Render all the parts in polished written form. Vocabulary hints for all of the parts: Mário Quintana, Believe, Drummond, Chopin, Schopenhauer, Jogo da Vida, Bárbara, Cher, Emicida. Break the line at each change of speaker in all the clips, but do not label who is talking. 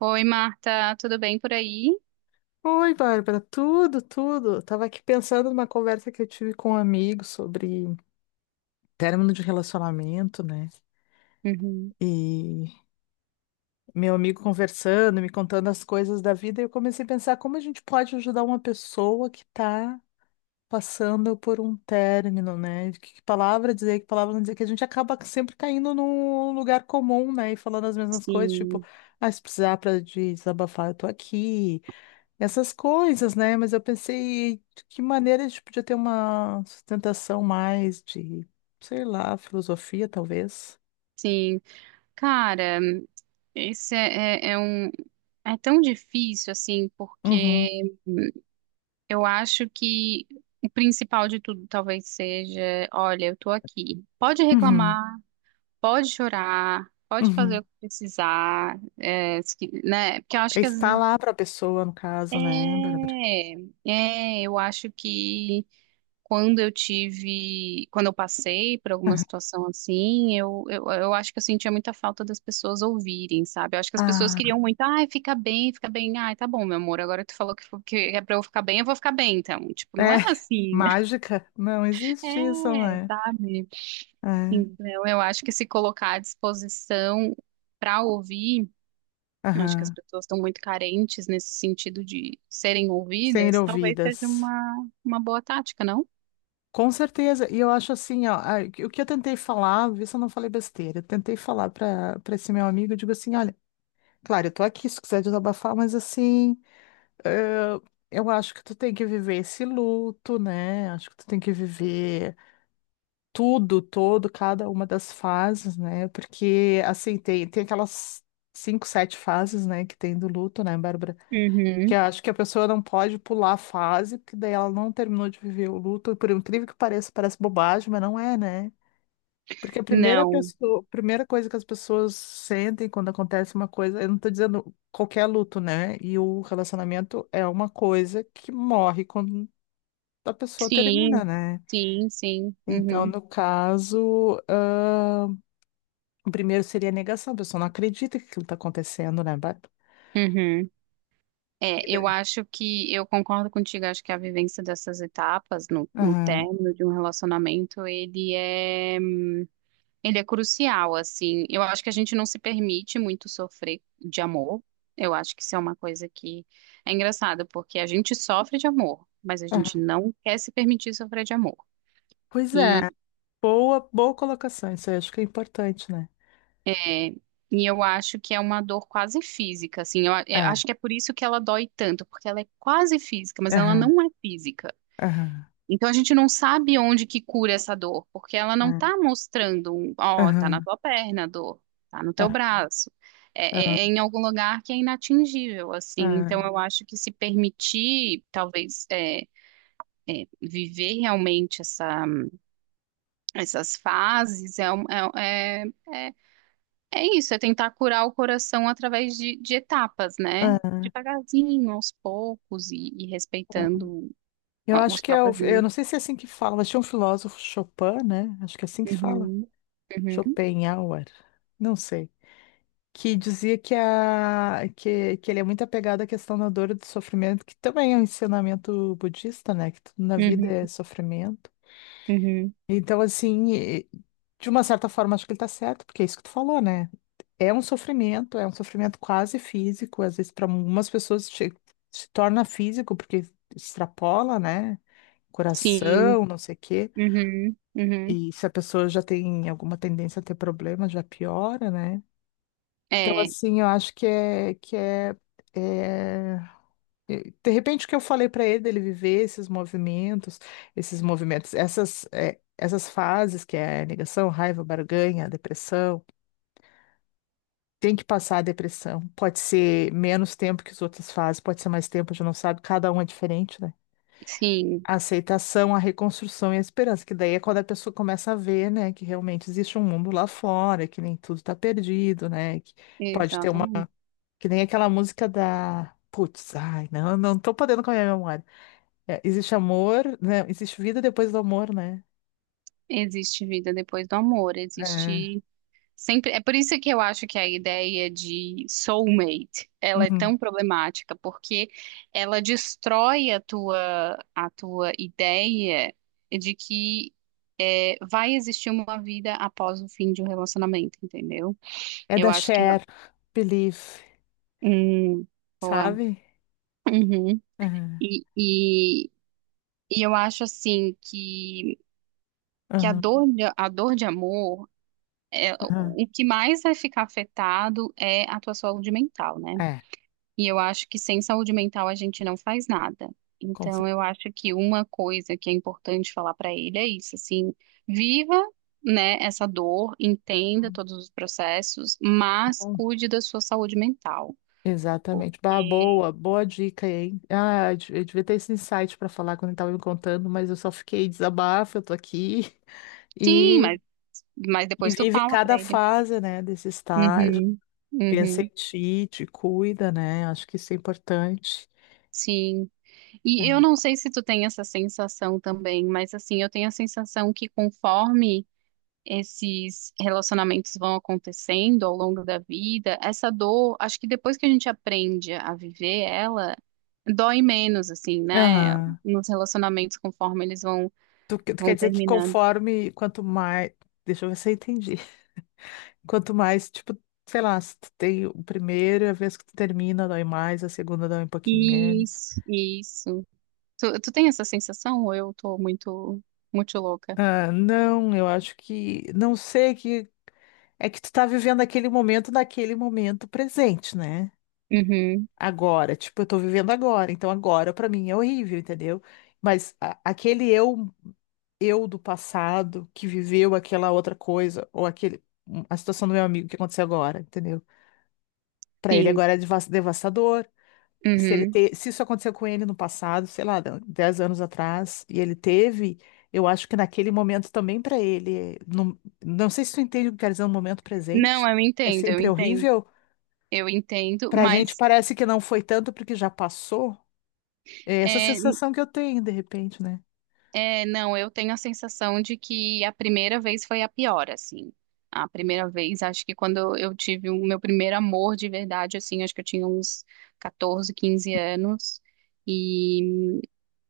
Oi, Marta, tudo bem por aí?
Oi, Bárbara, tudo, tudo. Tava aqui pensando numa conversa que eu tive com um amigo sobre término de relacionamento, né?
Uhum.
E meu amigo conversando, me contando as coisas da vida, e eu comecei a pensar como a gente pode ajudar uma pessoa que tá passando por um término, né? Que palavra dizer, que palavra não dizer, que a gente acaba sempre caindo num lugar comum, né? E falando as mesmas coisas, tipo,
Sim,
ah, se precisar pra desabafar, eu tô aqui. Essas coisas, né? Mas eu pensei de que maneira a gente podia ter uma sustentação mais de, sei lá, filosofia, talvez.
sim. Cara, esse é um. É tão difícil, assim, porque
Uhum,
eu acho que o principal de tudo talvez seja: olha, eu tô aqui. Pode
uhum,
reclamar, pode chorar, pode fazer
uhum.
o que precisar, é, se que- né? Porque eu acho que às
Está
vezes.
lá para a pessoa, no caso, né, Bárbara?
É, eu acho que. Quando eu passei por alguma
Aham.
situação assim, eu acho que eu sentia muita falta das pessoas ouvirem, sabe? Eu acho que as pessoas
Ah,
queriam muito, ai, fica bem, ai, tá bom, meu amor, agora tu falou que é pra eu ficar bem, eu vou ficar bem, então. Tipo, não
é,
é assim, né?
mágica? Não existe isso,
É,
né?
sabe?
É,
Então, eu acho que se colocar à disposição para ouvir, eu acho que as
aham.
pessoas estão muito carentes nesse sentido de serem
Ser
ouvidas, talvez seja
ouvidas.
uma boa tática, não?
Com certeza, e eu acho assim, ó, o que eu tentei falar, vê se eu não falei besteira, eu tentei falar para esse meu amigo, eu digo assim, olha. Claro, eu tô aqui se quiser desabafar, mas assim, eh, eu acho que tu tem que viver esse luto, né? Acho que tu tem que viver tudo, todo, cada uma das fases, né? Porque, assim, tem aquelas 5, 7 fases, né, que tem do luto, né, Bárbara? Que
Uhum.
eu acho que a pessoa não pode pular a fase, porque daí ela não terminou de viver o luto, por incrível que pareça, parece bobagem, mas não é, né? Porque a primeira
Não.
pessoa, primeira coisa que as pessoas sentem quando acontece uma coisa, eu não tô dizendo qualquer luto, né? E o relacionamento é uma coisa que morre quando a pessoa termina,
Sim,
né?
sim, sim.
Então,
Uhum,
no caso, ah, o primeiro seria a negação, a pessoa não acredita que aquilo tá acontecendo, né? Bárbara?
uhum. É,
Vida.
eu acho que eu concordo contigo, acho que a vivência dessas etapas no
Aham,
término de um relacionamento, ele é crucial, assim. Eu acho que a gente não se permite muito sofrer de amor. Eu acho que isso é uma coisa que é engraçado, porque a gente sofre de amor, mas a gente
aham.
não quer se permitir sofrer de amor.
Pois é, boa, boa colocação, isso eu acho que é importante, né?
É, e eu acho que é uma dor quase física, assim. Eu
É,
acho que é por isso que ela dói tanto, porque ela é quase física, mas ela
aham,
não é física.
aham,
Então a gente não sabe onde que cura essa dor, porque ela não
aham,
tá mostrando, ó, tá na
aham,
tua perna a dor, tá no teu
aham,
braço.
aham,
É, é em algum lugar que é inatingível, assim. Então
aham,
eu acho que se permitir, talvez, viver realmente essas fases é, é- é É isso, é tentar curar o coração através de etapas, né?
aham.
Devagarzinho, aos poucos e respeitando
Eu
a-
acho
os
que é,
próprios
eu
limites.
não sei se é assim que fala, mas tinha um filósofo Chopin, né? Acho que é assim que se fala.
Uhum, uhum,
Schopenhauer, não sei. Que dizia que ele é muito apegado à questão da dor e do sofrimento, que também é um ensinamento budista, né? Que tudo na vida
uhum,
é sofrimento.
uhum.
Então, assim, de uma certa forma, acho que ele tá certo, porque é isso que tu falou, né? É um sofrimento quase físico, às vezes para algumas pessoas se torna físico, porque extrapola, né?
Sim,
Coração, não sei o quê.
uhum, uhum.
E se a pessoa já tem alguma tendência a ter problema, já piora, né? Então,
É,
assim, eu acho que é, que é. De repente, o que eu falei para ele, dele viver esses movimentos, essas fases, que é negação, raiva, barganha, depressão, tem que passar a depressão. Pode ser menos tempo que as outras fases, pode ser mais tempo, a gente não sabe, cada um é diferente, né?
sim,
A aceitação, a reconstrução e a esperança, que daí é quando a pessoa começa a ver, né, que realmente existe um mundo lá fora, que nem tudo tá perdido, né, que pode ter uma,
exatamente.
que nem aquela música da, putz, ai, não, não tô podendo com a minha memória. É, existe amor, né, existe vida depois do amor, né?
Existe vida depois do amor,
É,
existe sempre, é por isso que eu acho que a ideia de soulmate, ela é
uhum.
tão problemática, porque ela destrói a tua ideia de que vai existir uma vida após o fim de um relacionamento, entendeu?
É
Eu
da
acho que não.
Cher, Believe,
Hum, boa.
sabe?
Uhum.
Aham,
E, e, e eu acho assim que a
aham,
dor de, a dor de amor,
aham.
o que mais vai ficar afetado é a tua saúde mental, né?
É,
E eu acho que sem saúde mental a gente não faz nada.
com
Então, eu acho que uma coisa que é importante falar para ele é isso, assim, viva, né, essa dor, entenda
certeza.
todos os processos, mas cuide da sua saúde mental.
Exatamente. Bah,
Porque
boa, boa dica, hein? Ah, eu devia ter esse insight para falar quando ele estava me contando, mas eu só fiquei desabafo, eu tô aqui
sim,
e,
mas
e
depois tu
vive
fala para
cada
ele.
fase, né, desse estágio.
Uhum,
Pensa
uhum.
em ti, te cuida, né? Acho que isso é importante.
Sim.
É.
E eu não sei se tu tem essa sensação também, mas assim, eu tenho a sensação que conforme esses relacionamentos vão acontecendo ao longo da vida, essa dor, acho que depois que a gente aprende a viver ela, dói menos, assim, né?
Aham.
Nos relacionamentos, conforme eles vão,
Tu, tu quer
vão
dizer que
terminando.
conforme, quanto mais. Deixa eu ver se eu entendi. Quanto mais, tipo, sei lá, se tu tem o primeiro, a vez que tu termina, dói mais, a segunda dói um pouquinho menos.
Isso, isso. Tu tem essa sensação ou eu tô muito, muito louca?
Ah, não, eu acho que. Não sei que. É que tu tá vivendo aquele momento naquele momento presente, né?
Uhum,
Agora, tipo, eu tô vivendo agora, então agora pra mim é horrível, entendeu? Mas aquele eu do passado que viveu aquela outra coisa, ou aquele, a situação do meu amigo que aconteceu agora, entendeu? Pra ele
sim,
agora é devastador se ele
uhum.
se isso aconteceu com ele no passado, sei lá, 10 anos atrás, e ele teve, eu acho que naquele momento também para ele, não, não sei se tu entende o que quer dizer no momento
Não,
presente,
eu
é
entendo, eu
sempre
entendo.
horrível.
Eu entendo,
Pra gente
mas.
parece que não foi tanto porque já passou. É essa
É.
sensação que eu tenho de repente, né?
É, não, eu tenho a sensação de que a primeira vez foi a pior, assim. A primeira vez, acho que quando eu tive o meu primeiro amor de verdade, assim, acho que eu tinha uns 14, 15 anos. E,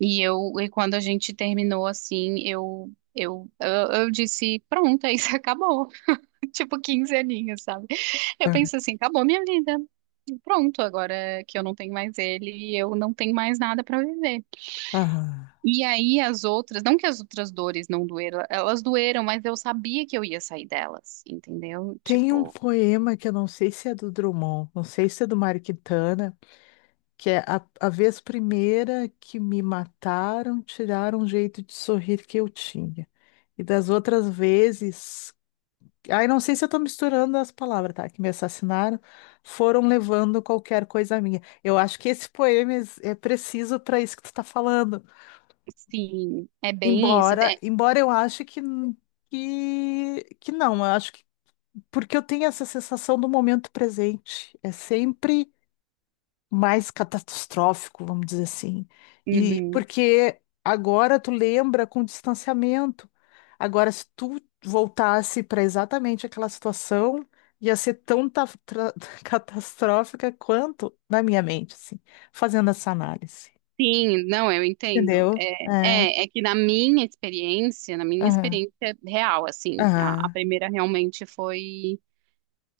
e quando a gente terminou, assim, eu disse, pronto, é isso, acabou. Tipo, 15 aninhos, sabe? Eu
Ah.
penso assim, acabou minha vida. Pronto, agora que eu não tenho mais ele, eu não tenho mais nada pra viver.
Ah.
E aí as outras, não que as outras dores não doeram, elas doeram, mas eu sabia que eu ia sair delas, entendeu?
Tem um
Tipo,
poema que eu não sei se é do Drummond, não sei se é do Mário Quintana, que é a vez primeira que me mataram, tiraram o jeito de sorrir que eu tinha. E das outras vezes, ai, não sei se eu tô misturando as palavras, tá? Que me assassinaram, foram levando qualquer coisa minha. Eu acho que esse poema é preciso para isso que tu tá falando.
sim, é bem isso.
Embora, embora eu ache que que não, eu acho que porque eu tenho essa sensação do momento presente. É sempre mais catastrófico, vamos dizer assim. E
Uhum.
porque agora tu lembra com distanciamento. Agora, se tu voltasse para exatamente aquela situação, ia ser tão catastrófica quanto na minha mente, assim, fazendo essa análise.
Sim, não, eu entendo.
Entendeu? É.
É que na minha experiência, na minha
Aham.
experiência real, assim, a
Aham.
primeira realmente foi,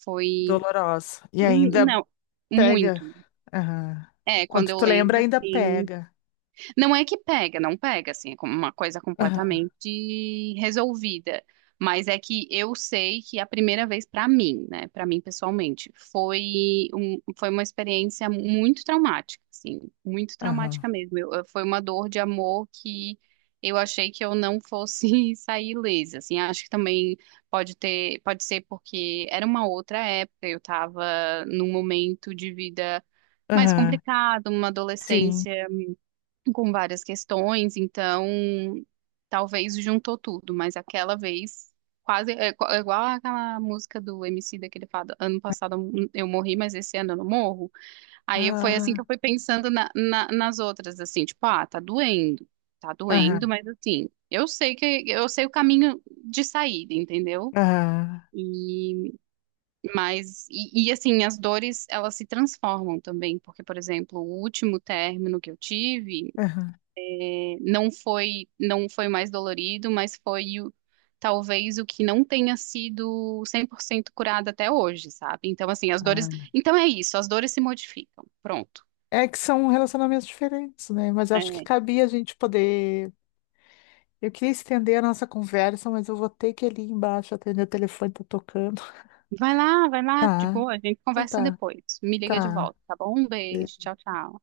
foi,
Dolorosa. E ainda
não,
pega.
muito.
Aham.
É, quando
Quando
eu
tu lembra,
lembro,
ainda
assim.
pega.
Não é que pega, não pega, assim, é como uma coisa
Aham.
completamente resolvida. Mas é que eu sei que a primeira vez pra mim, né, pra mim pessoalmente, foi uma experiência muito traumática, assim, muito
Aham.
traumática mesmo. Foi uma dor de amor que eu achei que eu não fosse sair ilesa, assim. Acho que também pode ser porque era uma outra época, eu tava num momento de vida mais
Aham.
complicado, uma
Sim.
adolescência com várias questões, então talvez juntou tudo, mas aquela vez quase é igual aquela música do Emicida que ele fala, ano passado eu morri, mas esse ano eu não morro. Aí foi assim que eu
Ah.
fui pensando nas outras, assim, tipo, ah, tá doendo,
Aham.
mas assim, eu sei que eu sei o caminho de saída, entendeu?
Aham,
E mas assim, as dores elas se transformam também, porque por exemplo, o último término que eu tive
aham.
não foi mais dolorido, mas foi talvez o que não tenha sido 100% curado até hoje, sabe? Então, assim, as dores.
Ah.
Então é isso, as dores se modificam. Pronto.
É que são relacionamentos diferentes, né? Mas eu acho que
É,
cabia a gente poder. Eu queria estender a nossa conversa, mas eu vou ter que ir ali embaixo atender o telefone, tá tocando.
vai lá, vai lá, de
Tá,
boa, a gente
então
conversa
tá,
depois. Me liga de
tá.
volta, tá bom? Um beijo, tchau, tchau.